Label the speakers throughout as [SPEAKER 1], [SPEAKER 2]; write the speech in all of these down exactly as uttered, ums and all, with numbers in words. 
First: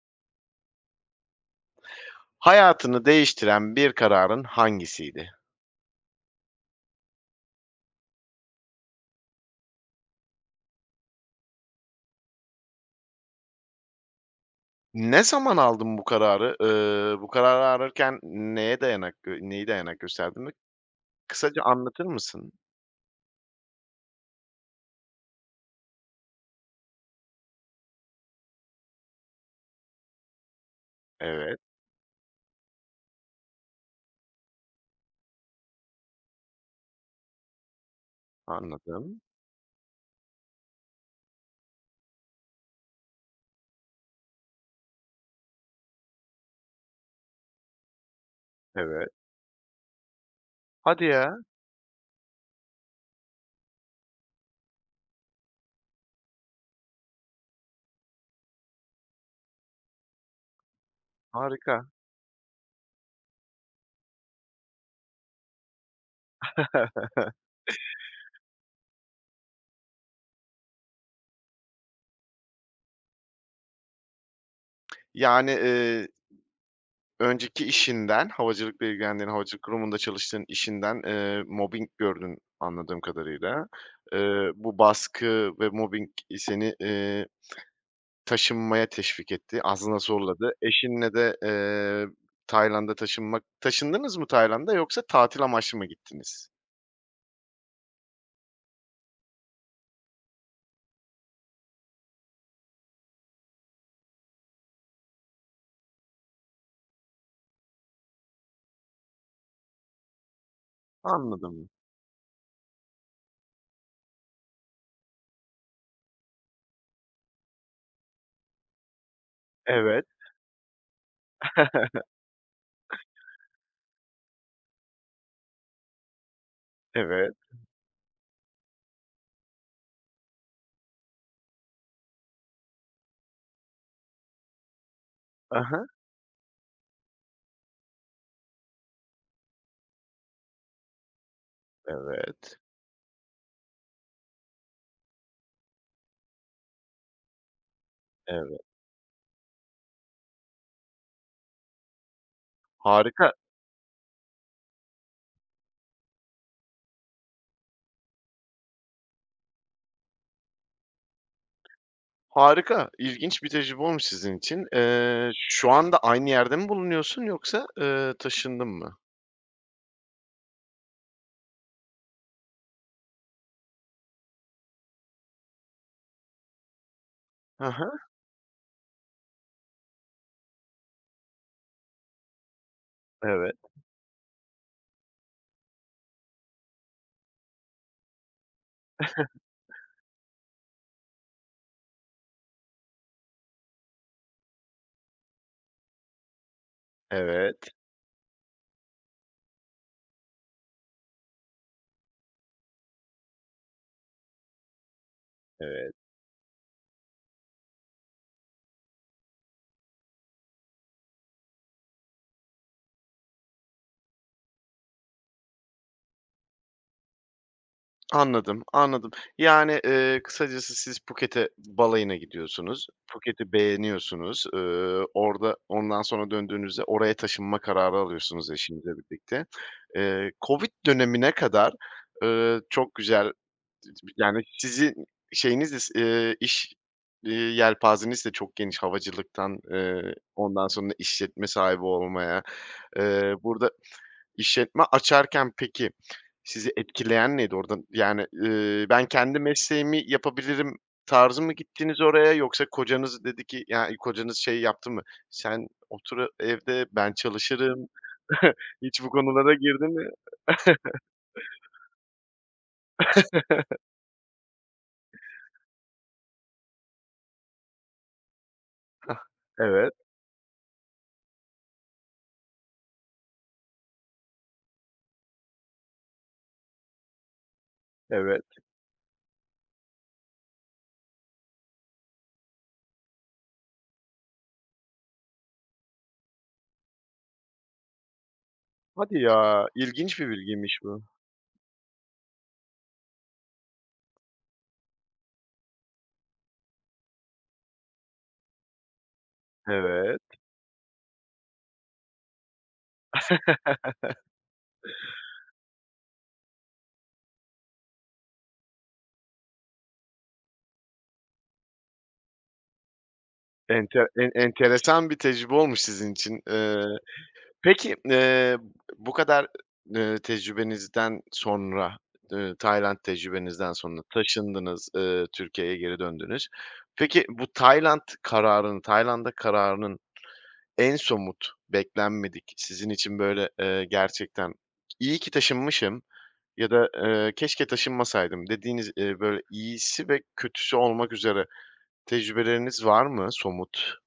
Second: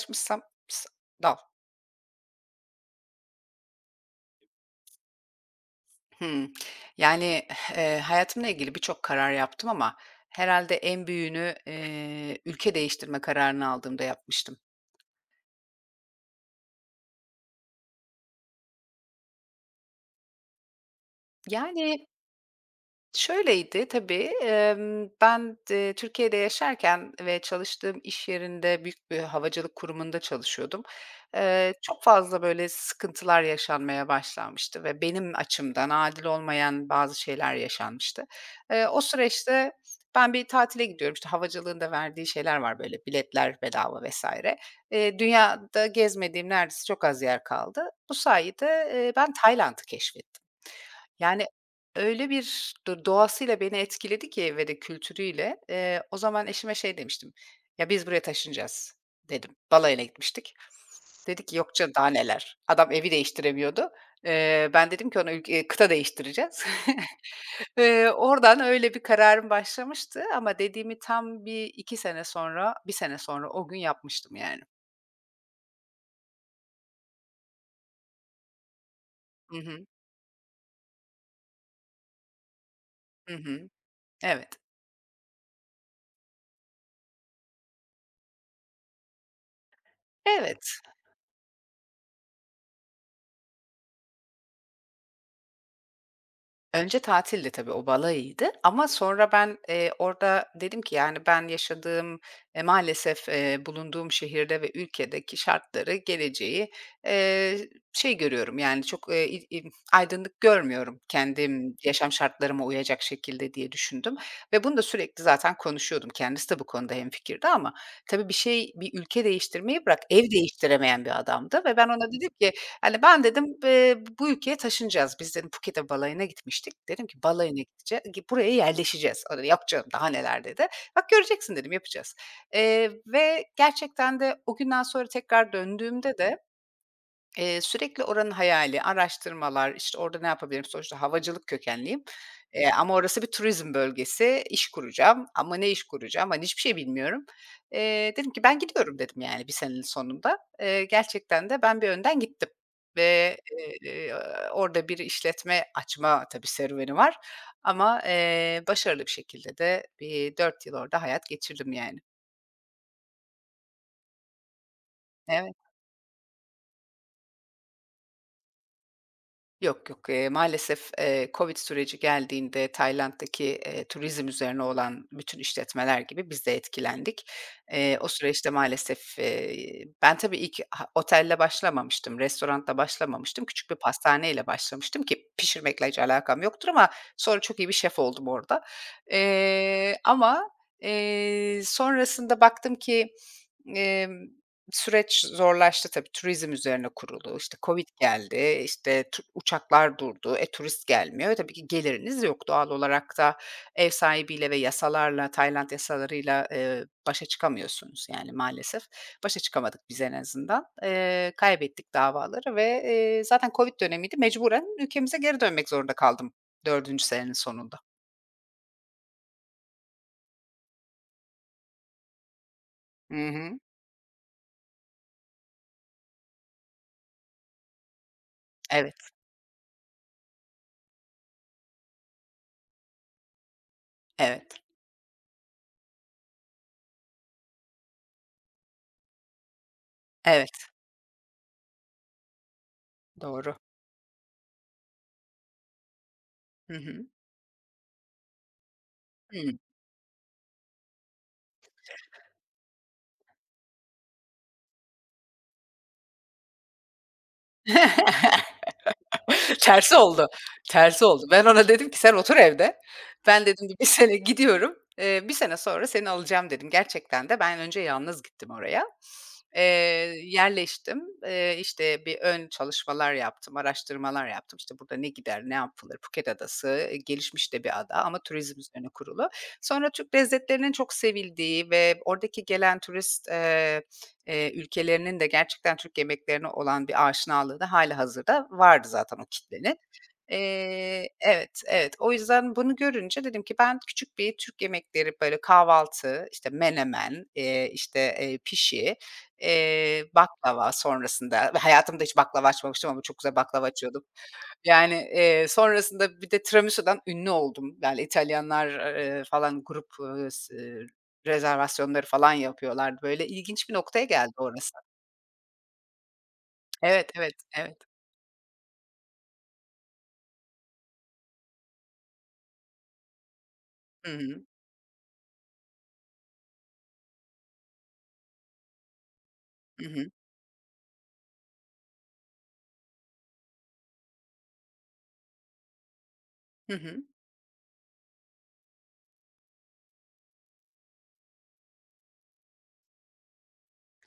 [SPEAKER 1] [unintelligible]
[SPEAKER 2] Hayatını değiştiren bir kararın hangisiydi?
[SPEAKER 1] Hmm, yani, eee, hayatımla ilgili birçok karar yaptım ama herhâlde en büyüğünü, eee, ülke değiştirme kararını aldığımda yapmıştım.
[SPEAKER 2] Ne zaman aldın bu kararı? Eee, bu kararı arırken neye dayanak gö neye dayanak gösterdiğini kısaca anlatır
[SPEAKER 1] Yani
[SPEAKER 2] mısın?
[SPEAKER 1] şöyleydi tabii, emm, ben, d eee, Türkiye'de yaşarken ve çalıştığım iş yerinde büyük bir havacılık kurumunda çalışıyordum.
[SPEAKER 2] Evet.
[SPEAKER 1] Eee, çok fazla, böyle, sıkıntılar yaşanmaya başlanmıştı ve benim açımdan, adil olmayan bazı şeyler yaşanmıştı. Eee, o
[SPEAKER 2] Anladım.
[SPEAKER 1] süreçte ben bir tatile gidiyorum. İşte, havacılığın da verdiği şeyler var. Böyle, biletler bedava vs. eee, dünyada gezmediğim neredeyse çok az yer kaldı. Bu sayede,
[SPEAKER 2] Evet.
[SPEAKER 1] eee, ben Tayland'ı keşfettim.
[SPEAKER 2] Hadi ya.
[SPEAKER 1] Yani, öyle bir do doğasıyla beni etkiledi ki ve de kültürüyle, eee, o zaman eşime şey demiştim, “Ya, biz buraya taşınacağız,” dedim. Balayına gitmiştik, dedi ki, “Yok
[SPEAKER 2] Harika.
[SPEAKER 1] canım, daha neler.” Adam evi değiştiremiyordu. Eee, ben dedim ki ona, “Ülke e kıta değiştireceğiz.” Eee, oradan öyle bir kararım başlamıştı ama dediğimi tam bir iki sene sonra, bir sene sonra o gün yapmıştım, yani.
[SPEAKER 2] Yani, eee Önceki işinden, havacılıkla ilgilendiğin,
[SPEAKER 1] Hı
[SPEAKER 2] havacılık
[SPEAKER 1] hı.
[SPEAKER 2] kurumunda çalıştığın işinden, eee, mobbing gördün, anladığım
[SPEAKER 1] Hı
[SPEAKER 2] kadarıyla.
[SPEAKER 1] hı.
[SPEAKER 2] Eee,
[SPEAKER 1] Evet.
[SPEAKER 2] bu baskı ve mobbing seni, eee, taşınmaya teşvik etti, aslında zorladı.
[SPEAKER 1] Evet.
[SPEAKER 2] Eşinle de, eee, Tayland'a taşınmak Taşındınız mı Tayland'a yoksa tatil amaçlı mı gittiniz?
[SPEAKER 1] Önce tatildi tabii, o balayıydı ama sonra ben, eee, orada dedim ki, yani, ben yaşadığım, eee, maalesef, eee, bulunduğum şehirde ve ülkedeki şartları, geleceği, eee, şey görüyorum, yani, çok, eee, i i aydınlık görmüyorum,
[SPEAKER 2] Anladım.
[SPEAKER 1] kendim yaşam şartlarıma uyacak şekilde diye düşündüm ve bunu da sürekli zaten konuşuyordum, kendisi de bu konuda hemfikirdi ama tabii bir şey, bir ülke değiştirmeyi bırak,
[SPEAKER 2] Evet.
[SPEAKER 1] ev değiştiremeyen bir adamdı ve ben ona dedim ki, hani, “Ben,” dedim, eee, “bu ülkeye taşınacağız biz,” dedim. Phuket'e balayına gitmiştik. Dedim ki,
[SPEAKER 2] Evet.
[SPEAKER 1] “Balayına gidece buraya yerleşeceğiz.” O da, “Yok canım, daha neler,” dedi. “Bak, göreceksin,” dedim. “Yapacağız.” Eee, ve gerçekten de o günden sonra tekrar
[SPEAKER 2] He he.
[SPEAKER 1] döndüğümde de, eee, sürekli oranın hayali, araştırmalar, işte, orada ne yapabilirim, sonuçta havacılık kökenliyim.
[SPEAKER 2] Evet.
[SPEAKER 1] Eee, ama orası bir turizm bölgesi, iş kuracağım ama ne iş kuracağım, hani, hiçbir şey bilmiyorum. Eee, dedim ki, “Ben
[SPEAKER 2] Evet.
[SPEAKER 1] gidiyorum,” dedim, yani, bir senenin sonunda. Eee, gerçekten de ben bir önden gittim
[SPEAKER 2] Harika.
[SPEAKER 1] ve, eee, orada bir işletme açma, tabii serüveni var ama, eee, başarılı bir şekilde de bir dört yıl orada hayat geçirdim, yani.
[SPEAKER 2] Harika, ilginç bir tecrübe olmuş sizin için. Eee,
[SPEAKER 1] Evet.
[SPEAKER 2] şu anda aynı yerde mi bulunuyorsun yoksa, eee, taşındın mı?
[SPEAKER 1] Yok, yok. Eee, maalesef, eee, COVID süreci geldiğinde Tayland'daki, eee, turizm üzerine olan bütün işletmeler gibi biz de etkilendik.
[SPEAKER 2] Hı hı.
[SPEAKER 1] Eee, o süreçte maalesef, eee, ben, tabii ilk ha otelle başlamamıştım, restorantla başlamamıştım,
[SPEAKER 2] Evet.
[SPEAKER 1] küçük bir pastaneyle başlamıştım, ki pişirmekle hiç alakam yoktur ama sonra çok iyi bir şef oldum orada. Eee, ama, eee, sonrasında baktım ki, emm, süreç zorlaştı tabii, turizm üzerine kurulu, işte,
[SPEAKER 2] Evet.
[SPEAKER 1] COVID geldi, işte, çu uçaklar durdu, e, turist gelmiyor. E, tabii ki geliriniz yok. Doğal olarak da ev sahibiyle ve yasalarla, Tayland
[SPEAKER 2] Evet.
[SPEAKER 1] yasalarıyla, eee, başa çıkamıyorsunuz. Yani, maalesef. Başa çıkamadık biz en azından. Eee, kaybettik davaları ve, eee, zaten COVID dönemiydi mecburen ülkemize geri dönmek zorunda kaldım dördüncü senenin sonunda.
[SPEAKER 2] Anladım, anladım. Yani, eee, kısacası siz Phuket'e balayına gidiyorsunuz,
[SPEAKER 1] I
[SPEAKER 2] Phuket'i
[SPEAKER 1] hı.
[SPEAKER 2] beğeniyorsunuz, ııı, orada ondan sonra döndüğünüzde oraya taşınma kararı alıyorsunuz eşinizle
[SPEAKER 1] Evet.
[SPEAKER 2] birlikte. Eee, COVID dönemine kadar, ııı, çok güzel, [unintelligible] yani,
[SPEAKER 1] Evet.
[SPEAKER 2] sizin şeyiniz is eee, iş, eee, yelpazeniz de çok geniş havacılıktan, eee, ondan
[SPEAKER 1] Evet.
[SPEAKER 2] sonra işletme sahibi olmaya. Eee,
[SPEAKER 1] Doğru.
[SPEAKER 2] burada işletme açarken peki, sizi
[SPEAKER 1] Hı hı.
[SPEAKER 2] etkileyen neydi? Orada, yani, ııı, ben, kendi
[SPEAKER 1] Hıı.
[SPEAKER 2] mesleğimi yapabilirim tarzı mı gittiniz oraya yoksa kocanız dedi ki ya, iii, kocanız şey yaptı mı, "Sen otur a evde, ben çalışırım" hiç bu konulara girdi
[SPEAKER 1] Tersi
[SPEAKER 2] mi?
[SPEAKER 1] oldu, tersi oldu. Ben, ona dedim ki "Sen otur evde." "Ben" dedim, "Bir bir sene gidiyorum. Eee, bir sene sonra seni alacağım." dedim. Gerçekten de ben önce yalnız gittim oraya.
[SPEAKER 2] Hah!
[SPEAKER 1] Eee,
[SPEAKER 2] Evet.
[SPEAKER 1] yerleştim, eee, işte, bir ön çalışmalar yaptım, araştırmalar yaptım. İşte, burada ne gider, ne yapılır? Phuket Adası, eee, gelişmiş de bir ada ama turizm
[SPEAKER 2] Evet.
[SPEAKER 1] üzerine kurulu. Sonra Türk lezzetlerinin çok sevildiği ve oradaki gelen turist, eee, eee, ülkelerinin de gerçekten Türk yemeklerine olan bir aşinalığı da hâlihazırda vardı zaten
[SPEAKER 2] Hadi
[SPEAKER 1] o
[SPEAKER 2] ya,
[SPEAKER 1] kitlenin.
[SPEAKER 2] ilginç bir bilgiymiş bu.
[SPEAKER 1] Eee, evet, evet. O yüzden bunu görünce dedim ki ben küçük bir Türk yemekleri böyle kahvaltı, işte, menemen, eee, işte, eee, pişi, eee,
[SPEAKER 2] Evet.
[SPEAKER 1] baklava sonrasında ve hayatımda hiç baklava açmamıştım ama çok güzel baklava açıyordum. Yani, eee, sonrasında bir de tiramisudan ünlü oldum. Yani, İtalyanlar, eee, falan grup, ııı, s ııı, rezervasyonları falan yapıyorlardı. Böyle ilginç bir noktaya
[SPEAKER 2] Ente en
[SPEAKER 1] geldi orası.
[SPEAKER 2] enteresan bir tecrübe olmuş sizin için, eee.
[SPEAKER 1] Evet, evet, evet.
[SPEAKER 2] Peki, eee, bu kadar, ııı, tecrübenizden sonra, ııı, Tayland tecrübenizden sonra
[SPEAKER 1] Hı hı.
[SPEAKER 2] taşındınız, ııı, Türkiye'ye geri döndünüz. Peki, bu Tayland kararının, Tayland'a
[SPEAKER 1] Hı
[SPEAKER 2] kararının
[SPEAKER 1] hı.
[SPEAKER 2] en somut, beklenmedik sizin için böyle, eee, gerçekten, "İyi ki taşınmışım ya
[SPEAKER 1] Hı
[SPEAKER 2] da,
[SPEAKER 1] hı.
[SPEAKER 2] eee, keşke taşınmasaydım" dediğiniz, eee, böyle iyisi ve kötüsü olmak üzere tecrübeleriniz var mı somut?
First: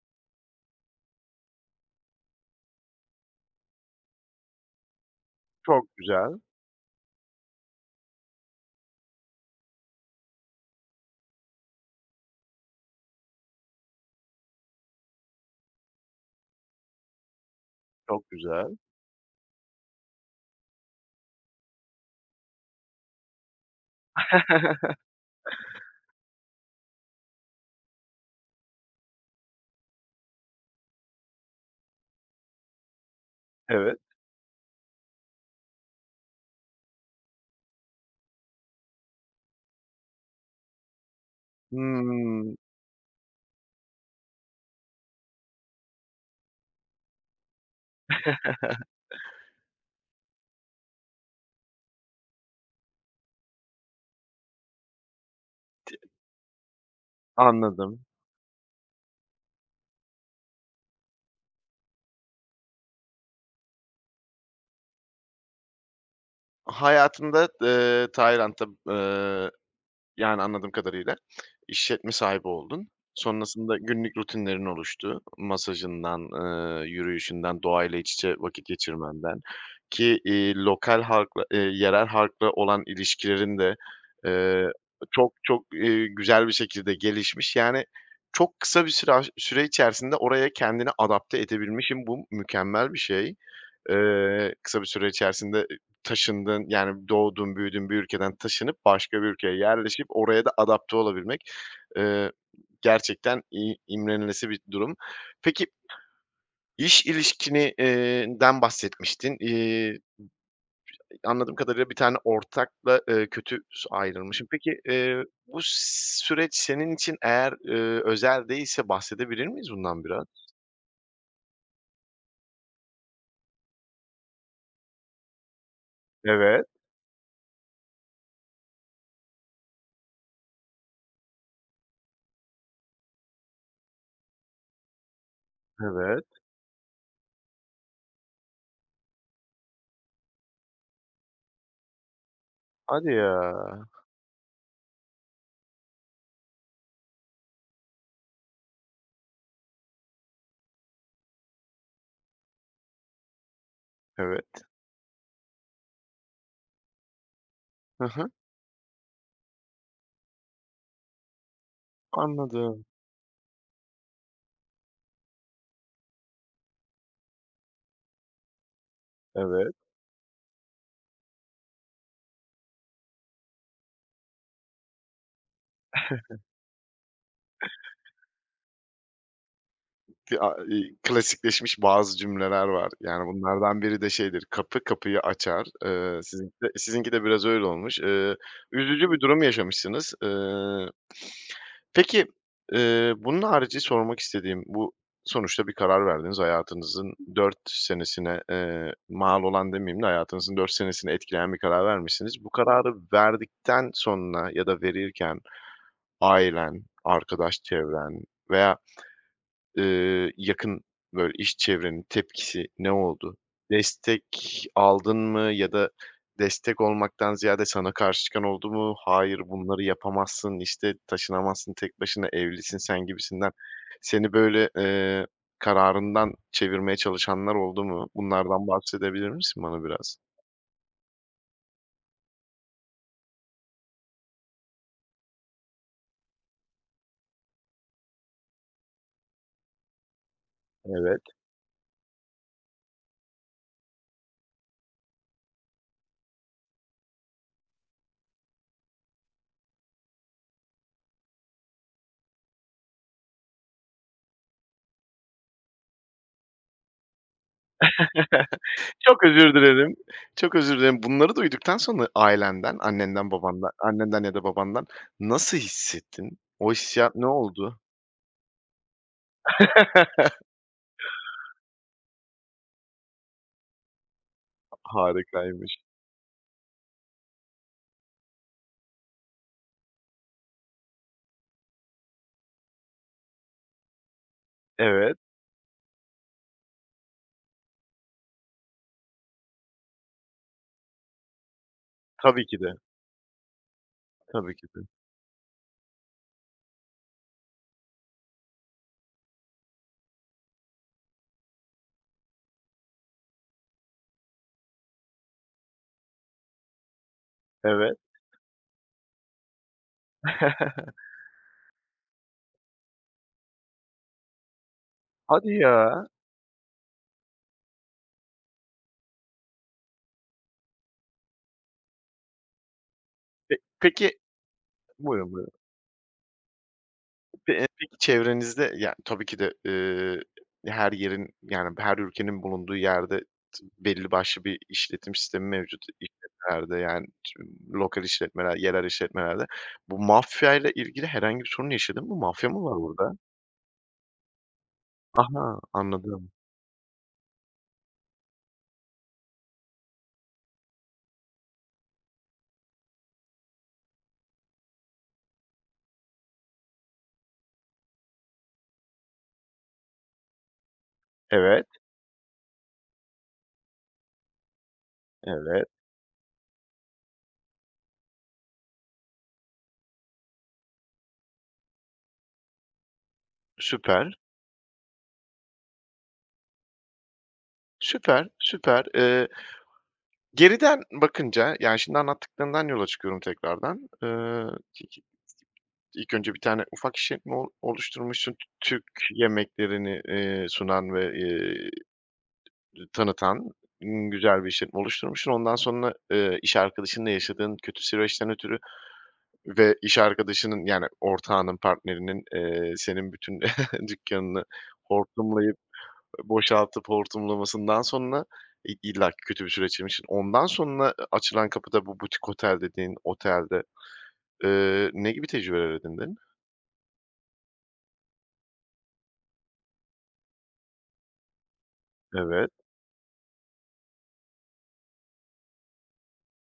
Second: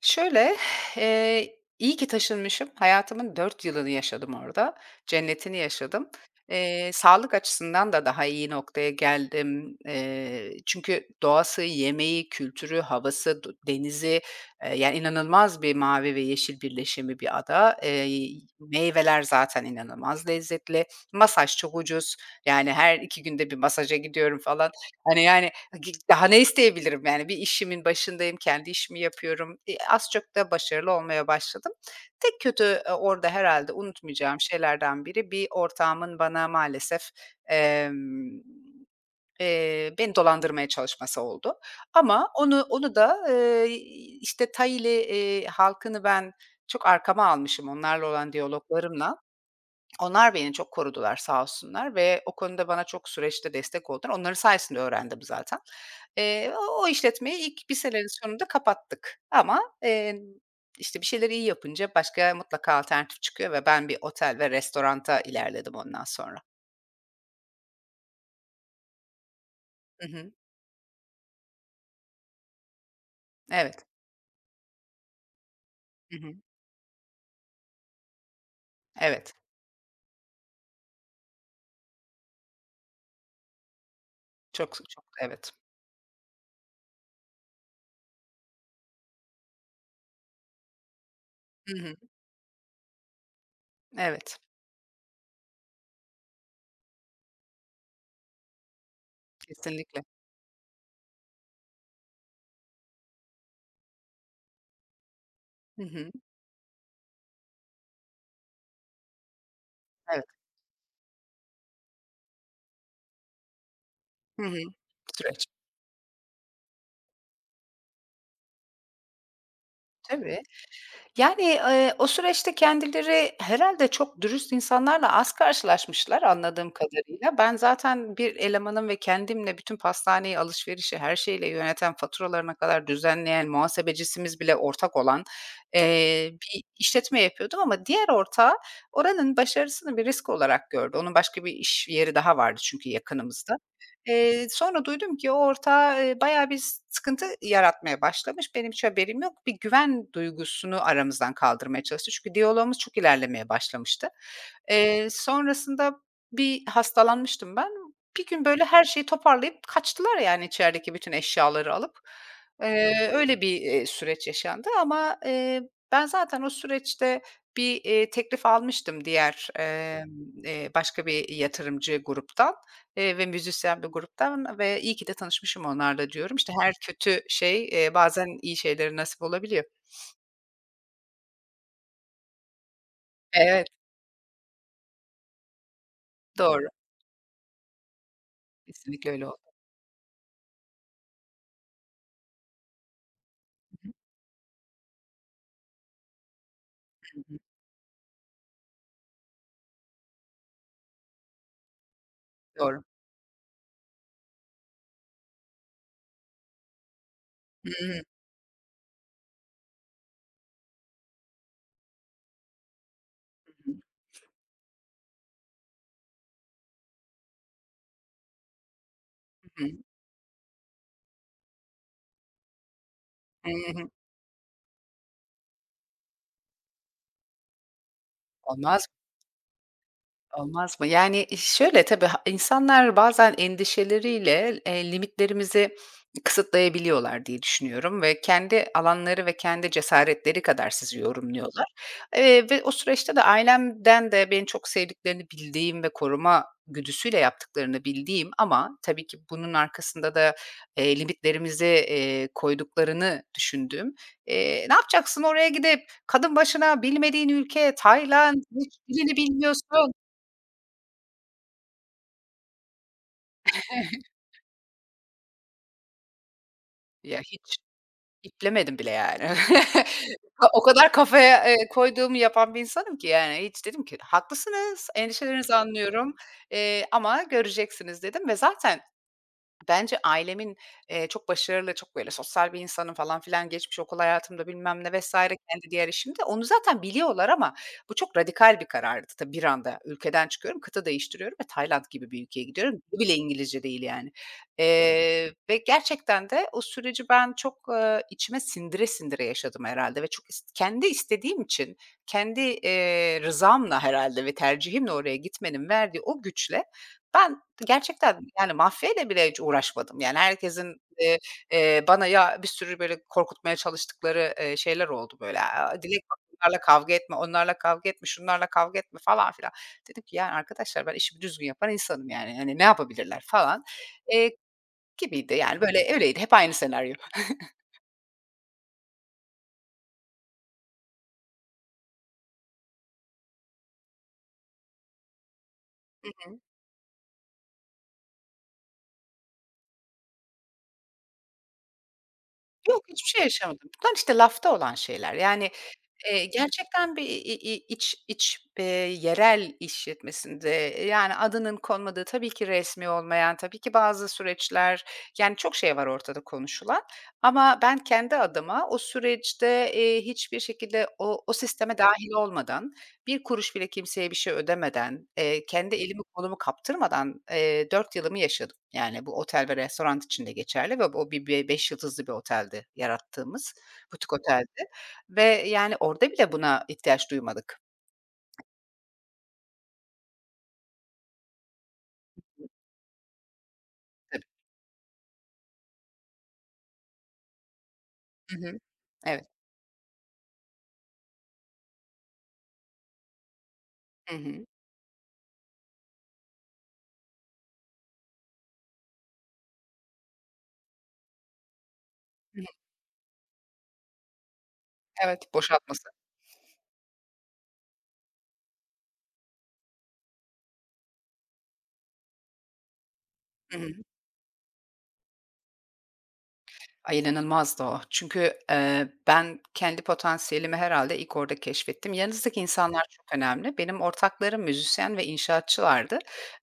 [SPEAKER 1] Şöyle; eee, iyi ki taşınmışım hayatımın dört yılını yaşadım orada, cennetini
[SPEAKER 2] Çok
[SPEAKER 1] yaşadım.
[SPEAKER 2] güzel.
[SPEAKER 1] Eee, sağlık açısından da daha iyi noktaya geldim. Eee, çünkü doğası, yemeği, kültürü, havası, du denizi, eee, yani inanılmaz bir mavi ve yeşil birleşimi bir ada. Eee,
[SPEAKER 2] Çok güzel.
[SPEAKER 1] meyveler zaten inanılmaz lezzetli. Masaj çok ucuz. Yani, her iki günde bir masaja gidiyorum falan. Hani, yani, ha gi daha ne isteyebilirim yani? Bir işimin başındayım, kendi işimi yapıyorum. İii, az çok da başarılı olmaya başladım. Tek kötü, eee, orada herhâlde
[SPEAKER 2] Evet.
[SPEAKER 1] unutmayacağım şeylerden biri; bir ortağımın bana maalesef, emm, eee, beni dolandırmaya çalışması oldu. Ama
[SPEAKER 2] Hıı.
[SPEAKER 1] onu onu da, eee, işte, Thai'li, eee, halkını ben çok arkama almışım onlarla olan diyaloglarımla. Onlar beni çok korudular sağ olsunlar ve o konuda bana çok süreçte destek oldular. Onların sayesinde öğrendim zaten.
[SPEAKER 2] Ti
[SPEAKER 1] Eee, o o işletmeyi ilk bir
[SPEAKER 2] Anladım.
[SPEAKER 1] senenin sonunda kapattık. Ama, emm, işte, bir şeyleri iyi yapınca başka mutlaka alternatif çıkıyor ve ben bir otel ve restoranta ilerledim ondan sonra.
[SPEAKER 2] Hayatında, eee, Tayland'a Eee,
[SPEAKER 1] Hı hı.
[SPEAKER 2] yani, anladığım kadarıyla işletme sahibi oldun. Sonrasında
[SPEAKER 1] Evet.
[SPEAKER 2] günlük rutinlerin oluştu,
[SPEAKER 1] Hı
[SPEAKER 2] masajından,
[SPEAKER 1] hı.
[SPEAKER 2] ııı, yürüyüşünden, doğayla iç içe vakit
[SPEAKER 1] Evet.
[SPEAKER 2] geçirmenden. Ki, iii, lokal halkla eee, yerel halkla olan ilişkilerin de, eee,
[SPEAKER 1] Çok sı çoktu,
[SPEAKER 2] çok
[SPEAKER 1] evet.
[SPEAKER 2] çok, eee, güzel bir şekilde gelişmiş. Yani, çok kısa bir süre aş süre içerisinde oraya kendini adapte
[SPEAKER 1] Hı hı.
[SPEAKER 2] edebilmişsin, bu mükemmel bir şey.
[SPEAKER 1] Evet.
[SPEAKER 2] Eee, kısa bir süre içerisinde, ııı, taşındığın, yani, doğduğun büyüdüğün bir ülkeden taşınıp, başka bir ülkeye
[SPEAKER 1] Kesinlikle.
[SPEAKER 2] yerleşip oraya da adapte olabilmek. Iıı, gerçekten i imrenilesi bir durum. Peki,
[SPEAKER 1] Hı hı.
[SPEAKER 2] iş ilişkini eee, den bahsetmiştin. İii. I
[SPEAKER 1] Evet.
[SPEAKER 2] [unintelligible] Anladığım kadarıyla bir tane ortakla, ııı, kötü s
[SPEAKER 1] Hı
[SPEAKER 2] ayrılmışsın.
[SPEAKER 1] hı.
[SPEAKER 2] Peki, eee,
[SPEAKER 1] Süreç.
[SPEAKER 2] bu s süreç senin için eğer, ııı, özel değilse bahsedebilir miyiz bundan biraz?
[SPEAKER 1] Tabii. Yani, eee, o süreçte kendileri herhâlde çok dürüst insanlarla az karşılaşmışlar
[SPEAKER 2] Evet.
[SPEAKER 1] anladığım kadarıyla. Ben, zaten bir elemanım ve kendimle bütün pastaneyi, alışverişi, her şeyiyle yöneten, faturalarına kadar düzenleyen, muhasebecisimiz bile ortak olan,
[SPEAKER 2] Evet.
[SPEAKER 1] eee, bir işletme yapıyordum ama diğer ortağı oranın başarısını bir risk olarak gördü. Onun başka bir iş yeri daha vardı çünkü
[SPEAKER 2] Hadi
[SPEAKER 1] yakınımızda.
[SPEAKER 2] ya.
[SPEAKER 1] Eee, sonra duydum ki o ortağı, eee, bayağı bir s sıkıntı yaratmaya başlamış. Benim hiç haberim yok. Bir güven duygusunu aramızdan kaldırmaya çalıştı. Çünkü diyaloğumuz çok ilerlemeye başlamıştı.
[SPEAKER 2] Evet.
[SPEAKER 1] Eee, sonrasında bir hastalanmıştım ben.
[SPEAKER 2] Hı
[SPEAKER 1] Bir
[SPEAKER 2] hı.
[SPEAKER 1] gün böyle her şeyi toparlayıp kaçtılar, yani, içerideki bütün eşyaları alıp.
[SPEAKER 2] Anladım.
[SPEAKER 1] Eee, öyle bir, eee, süreç yaşandı. Ama, eee, ben, zaten o süreçte bir, eee, teklif almıştım diğer,
[SPEAKER 2] Evet.
[SPEAKER 1] emm, eee, başka bir yatırımcı gruptan, eee, ve müzisyen bir gruptan ve iyi ki de tanışmışım onlarla diyorum. İşte, her kötü şey, eee, bazen iyi şeylere nasip olabiliyor.
[SPEAKER 2] Ti a e iii, klasikleşmiş bazı cümleler var, yani,
[SPEAKER 1] Evet.
[SPEAKER 2] bunlardan biri de şeydir; kapı kapıyı açar. Eee, sizinki de
[SPEAKER 1] Doğru.
[SPEAKER 2] sizinki de biraz öyle olmuş. Iıı,
[SPEAKER 1] Kesinlikle
[SPEAKER 2] üzücü bir
[SPEAKER 1] öyle oldu.
[SPEAKER 2] durum yaşamışsınız. Iıı peki, ııı, bunun haricî
[SPEAKER 1] Hı hı.
[SPEAKER 2] sormak istediğim, bu sonuçta bir karar verdiniz, hayatınızın
[SPEAKER 1] Hı hı.
[SPEAKER 2] dört senesine, eee, mal olan demeyeyim de hayatınızın dört senesini etkileyen bir karar vermişsiniz. Bu
[SPEAKER 1] Doğru.
[SPEAKER 2] kararı verdikten sonra ya da verirken ailen, arkadaş
[SPEAKER 1] Hıı.
[SPEAKER 2] çevren veya, ııı, yakın, böyle, iş çevrenin tepkisi ne oldu?
[SPEAKER 1] Hı hı.
[SPEAKER 2] Destek aldın mı ya da destek olmaktan ziyade sana karşı çıkan oldu mu? "Hayır,
[SPEAKER 1] Hı hı.
[SPEAKER 2] bunları yapamazsın, işte, taşınamazsın tek başına, evlisin sen"
[SPEAKER 1] Hı
[SPEAKER 2] gibisinden.
[SPEAKER 1] hı.
[SPEAKER 2] Seni böyle, eee, kararından çevirmeye çalışanlar oldu mu? Bunlardan
[SPEAKER 1] Olmaz
[SPEAKER 2] bahsedebilir misin bana biraz?
[SPEAKER 1] Olmaz mı? Yani, e, şöyle tabii ha insanlar bazen endişeleriyle, eee, limitlerimizi kısıtlayabiliyorlar diye düşünüyorum ve kendi alanları ve kendi cesaretleri kadar sizi
[SPEAKER 2] Evet.
[SPEAKER 1] yorumluyorlar. Eee, ve o süreçte de ailemden de beni çok sevdiklerini bildiğim ve koruma güdüsüyle yaptıklarını bildiğim ama tabii ki bunun arkasında da, eee, limitlerimize, eee, koyduklarını düşündüğüm, eee, "Ne yapacaksın oraya gidip? Kadın başına bilmediğin ülke, Tayland, hiç dilini
[SPEAKER 2] Çok özür
[SPEAKER 1] bilmiyorsun"
[SPEAKER 2] dilerim, çok özür dilerim. Bunları duyduktan sonra ailenden, annenden, babandan annenden ya da babandan nasıl hissettin? O hissiyat
[SPEAKER 1] Ya,
[SPEAKER 2] ne
[SPEAKER 1] hiç
[SPEAKER 2] oldu?
[SPEAKER 1] iplemedim bile yani. Ha, o kadar kafaya, eee, koyduğumu yapan bir insanım ki yani. Hiç dedim ki "Haklısınız, endişelerinizi
[SPEAKER 2] Harikaymış.
[SPEAKER 1] anlıyorum, eee, ama göreceksiniz" dedim ve zaten bence ailemin, eee, çok başarılı, çok böyle sosyal bir insanım falan filan geçmiş okul hayatımda bilmem ne vs.
[SPEAKER 2] Evet.
[SPEAKER 1] kendi diğer işimde. Onu zaten biliyorlar ama bu çok radikal bir karardı. Tabii bir anda ülkeden çıkıyorum, kıta değiştiriyorum ve Tayland gibi bir ülkeye
[SPEAKER 2] Tabii ki de.
[SPEAKER 1] gidiyorum. Dili bile İngilizce değil yani.
[SPEAKER 2] Tabii ki de.
[SPEAKER 1] Eee, ve gerçekten de o süreci ben, çok, ııı, içime sindire sindire yaşadım herhâlde ve çok ist kendi istediğim için, kendi, eee, rızamla herhâlde ve tercihimle oraya gitmenin verdiği o güçle ben,
[SPEAKER 2] Evet.
[SPEAKER 1] gerçekten, yani, mafyayla bile hiç uğraşmadım. Yani, herkesin, eee, eee, bana ya bir sürü böyle korkutmaya çalıştıkları, eee, şeyler oldu böyle,
[SPEAKER 2] Hadi
[SPEAKER 1] aaa, "Dilek,
[SPEAKER 2] ya.
[SPEAKER 1] bak onlarla kavga etme, onlarla kavga etme, şunlarla kavga etme." falan filan. Dedim ki "Ya arkadaşlar, ben işimi düzgün yapan insanım yani. Hani ne yapabilirler?"
[SPEAKER 2] P
[SPEAKER 1] falan,
[SPEAKER 2] peki.
[SPEAKER 1] eee,
[SPEAKER 2] Buyrun,
[SPEAKER 1] gibiydi.
[SPEAKER 2] buyrun.
[SPEAKER 1] Yani böyle öyleydi. Hep aynı senaryo.
[SPEAKER 2] B eee, peki çevrenizde ya, tabii ki de, eee, her yerin, yani, her ülkenin bulunduğu yerde t belli başlı bir işletim sistemi mevcut
[SPEAKER 1] Hı hı.
[SPEAKER 2] işletmelerde, yani, ç mmm, lokal işletmeler yerel işletmelerde. Bu mafyayla ilgili herhangi bir sorun yaşadın mı? Mafya mı var
[SPEAKER 1] Yok, hiçbir
[SPEAKER 2] orada?
[SPEAKER 1] şey yaşamadım. Bunlar, işte, lafta olan şeyler. Yani,
[SPEAKER 2] Aha!
[SPEAKER 1] eee,
[SPEAKER 2] Anladım.
[SPEAKER 1] gerçekten bir i i iç iç, eee, yerel işletmesinde, eee, yani, adının konmadığı tabii ki resmî olmayan, tabii ki bazı süreçler, yani, çok şey var ortada konuşulan. Ama ben, kendi adıma, o süreçte, eee, hiçbir şekilde o o
[SPEAKER 2] Evet.
[SPEAKER 1] sisteme dâhil olmadan, bir kuruş bile kimseye bir şey ödemeden, eee,
[SPEAKER 2] Evet.
[SPEAKER 1] kendi elimi kolumu kaptırmadan, eee, dört yılımı yaşadım. Yani, bu otel ve restorant için de geçerli ve bu o bi be beş yıldızlı bir oteldi yarattığımız, butik
[SPEAKER 2] Süper.
[SPEAKER 1] oteldi ve yani, orada bile buna ihtiyaç duymadık.
[SPEAKER 2] Süper, süper. Eee geriden bakınca, yani, şimdi
[SPEAKER 1] Hı hı.
[SPEAKER 2] anlattıklarından yola çıkıyorum tekrardan.
[SPEAKER 1] Tab
[SPEAKER 2] Iıı, [unintelligible] ilk önce bir tane ufak işletme o oluşturmuşsun,
[SPEAKER 1] Hı
[SPEAKER 2] T
[SPEAKER 1] hı.
[SPEAKER 2] Türk
[SPEAKER 1] Evet.
[SPEAKER 2] yemeklerini, eee, sunan ve, eee, iii, tanıtan
[SPEAKER 1] Hı
[SPEAKER 2] güzel
[SPEAKER 1] hı.
[SPEAKER 2] bir işletme oluşturmuşsun. Ondan, eee, sonra iş arkadaşınla yaşadığın kötü süreçten ötürü ve iş arkadaşının, yani, ortağının, partnerinin,
[SPEAKER 1] Hı
[SPEAKER 2] eee, senin bütün dükkânını
[SPEAKER 1] Evet,
[SPEAKER 2] hortumlayıp,
[SPEAKER 1] boşaltması.
[SPEAKER 2] ııı, boşaltıp hortumlamasından sonra i illaki kötü bir süreç [unintelligible] Ondan sonra, ııı, açılan kapıda bu butik otel dediğin
[SPEAKER 1] Hı
[SPEAKER 2] otelde,
[SPEAKER 1] hı.
[SPEAKER 2] eee, ne gibi tecrübeler edindin?
[SPEAKER 1] Ay, inanılmazdı o. Çünkü, eee, ben, kendi potansiyelimi herhâlde ilk orada keşfettim. Yanınızdaki
[SPEAKER 2] Evet.
[SPEAKER 1] insanlar çok önemli. Benim ortaklarım müzisyen ve inşaatçılardı.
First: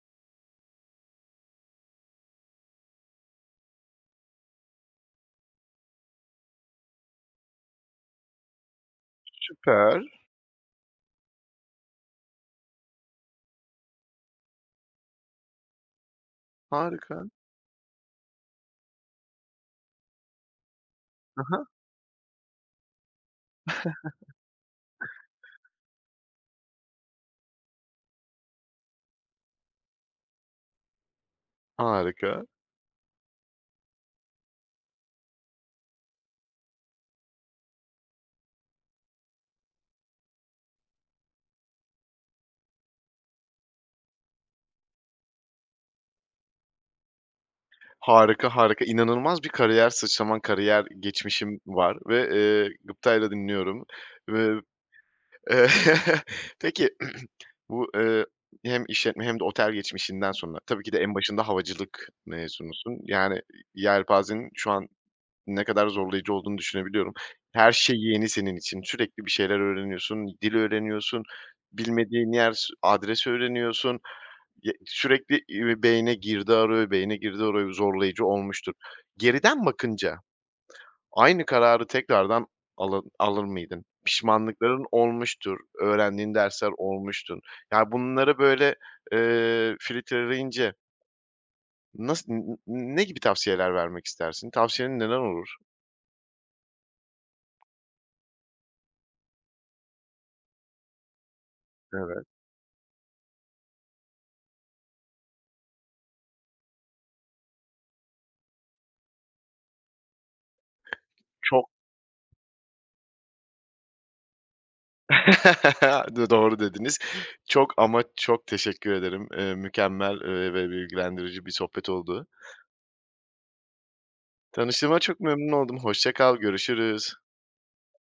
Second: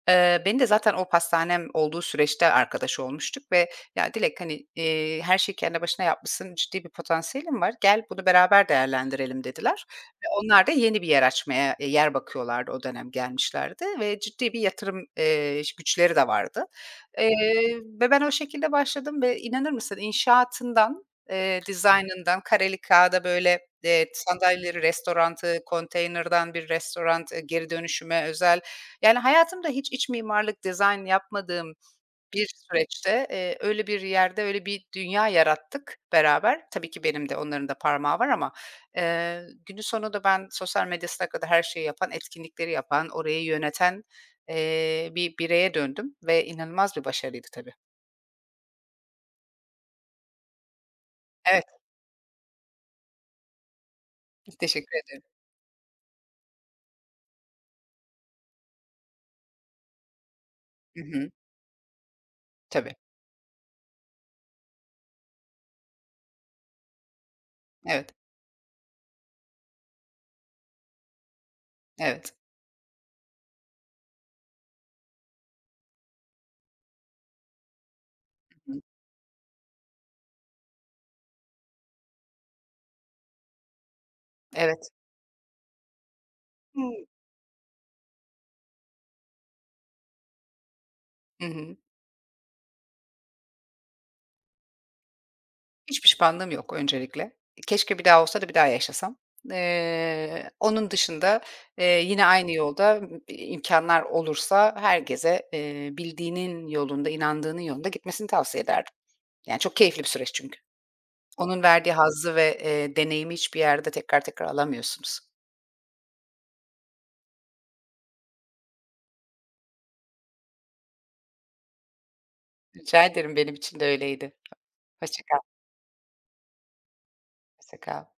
[SPEAKER 1] Eee, beni de zaten o pastanem olduğu süreçte arkadaş olmuştuk ve, "Ya Dilek, hani, eee, her şeyi kendi başına yapmışsın, ciddi bir potansiyelin var. Gel, bunu beraber değerlendirelim" dediler.
[SPEAKER 2] Süper.
[SPEAKER 1] Ve onlar da yeni bir yer açmaya, eee, yer bakıyorlardı o dönem gelmişlerdi. Ve ciddi bir yatırım, eee, ş güçleri de vardı.
[SPEAKER 2] Harika.
[SPEAKER 1] Eee, ve ben o şekilde başladım ve inanır mısın inşaatından,
[SPEAKER 2] Hı
[SPEAKER 1] eee,
[SPEAKER 2] hı.
[SPEAKER 1] dizaynından kareli kâğıda, böyle, eee, sandalyeleri, restorantı, konteynerdan bir restorant, eee, geri dönüşüme özel, yani, hayatımda hiç iç mimarlık dizayn yapmadığım
[SPEAKER 2] Harika.
[SPEAKER 1] bir süreçte, eee, öyle bir yerde öyle bir dünya yarattık beraber. Tabii ki benim de onların da parmağı var ama. Eee, günün sonunda ben sosyal medyasına kadar her şeyi yapan, etkinlikleri yapan, orayı yöneten, eee, bir bireye döndüm. Ve inanılmaz bir başarıydı tabii.
[SPEAKER 2] Harika, harika. İnanılmaz bir kariyer sıçraman, kariyer geçmişin
[SPEAKER 1] Evet.
[SPEAKER 2] var ve, eee, gıptayla dinliyorum. [unintelligible]
[SPEAKER 1] Teşekkür ediyorum.
[SPEAKER 2] Eee, peki, bu, eee, hem işletme hem de otel geçmişinden sonra tabii ki de
[SPEAKER 1] Hı
[SPEAKER 2] en
[SPEAKER 1] hı.
[SPEAKER 2] başında havacılık
[SPEAKER 1] Tabii.
[SPEAKER 2] mezunusun, yani, iii, yelpazenin şu an ne kadar zorlayıcı olduğunu düşünebiliyorum. Her şey
[SPEAKER 1] Evet.
[SPEAKER 2] yeni senin için. Sürekli bir şeyler öğreniyorsun, dil öğreniyorsun, bilmediğin
[SPEAKER 1] Evet.
[SPEAKER 2] yer s adres öğreniyorsun. Y sürekli, iii, beyine girdi arıyor, beyine girdi arıyor, zorlayıcı
[SPEAKER 1] I
[SPEAKER 2] olmuştur.
[SPEAKER 1] hı.
[SPEAKER 2] Geriden bakınca aynı kararı tekrardan ala alır mıydın? Pişmanlıkların
[SPEAKER 1] Evet.
[SPEAKER 2] olmuştur, öğrendiğin dersler
[SPEAKER 1] Hıı.
[SPEAKER 2] olmuştur. Yani, bunları böyle, eee, filitreleyince
[SPEAKER 1] Hı hı.
[SPEAKER 2] nasıl n n ne gibi tavsiyeler vermek istersin? Tavsiyelerin neler olur?
[SPEAKER 1] Hiç pişmanlığım yok öncelikle. Keşke bir daha olsa da bir daha yaşasam. Eee, onun dışında, eee, yine
[SPEAKER 2] Evet.
[SPEAKER 1] aynı yolda, ımm, i imkânlar olursa herkese, eee, bildiğinin yolunda, inandığının yolunda gitmesini tavsiye ederdim. Yani, çok keyifli bir süreç çünkü. Onun
[SPEAKER 2] Ço
[SPEAKER 1] verdiği hazzı ve, eee, deneyimi hiçbir yerde tekrar tekrar alamıyorsunuz.
[SPEAKER 2] Dı doğru dediniz. Çok ama çok teşekkür ederim. Eee, mükemmel, eee, ve bilgilendirici bir sohbet oldu.
[SPEAKER 1] Rica ederim, benim için de öyleydi.
[SPEAKER 2] Tanıştığıma çok
[SPEAKER 1] Hoşça kal.
[SPEAKER 2] memnun oldum, hoşça kal görüşürüz.
[SPEAKER 1] Hoşça kal.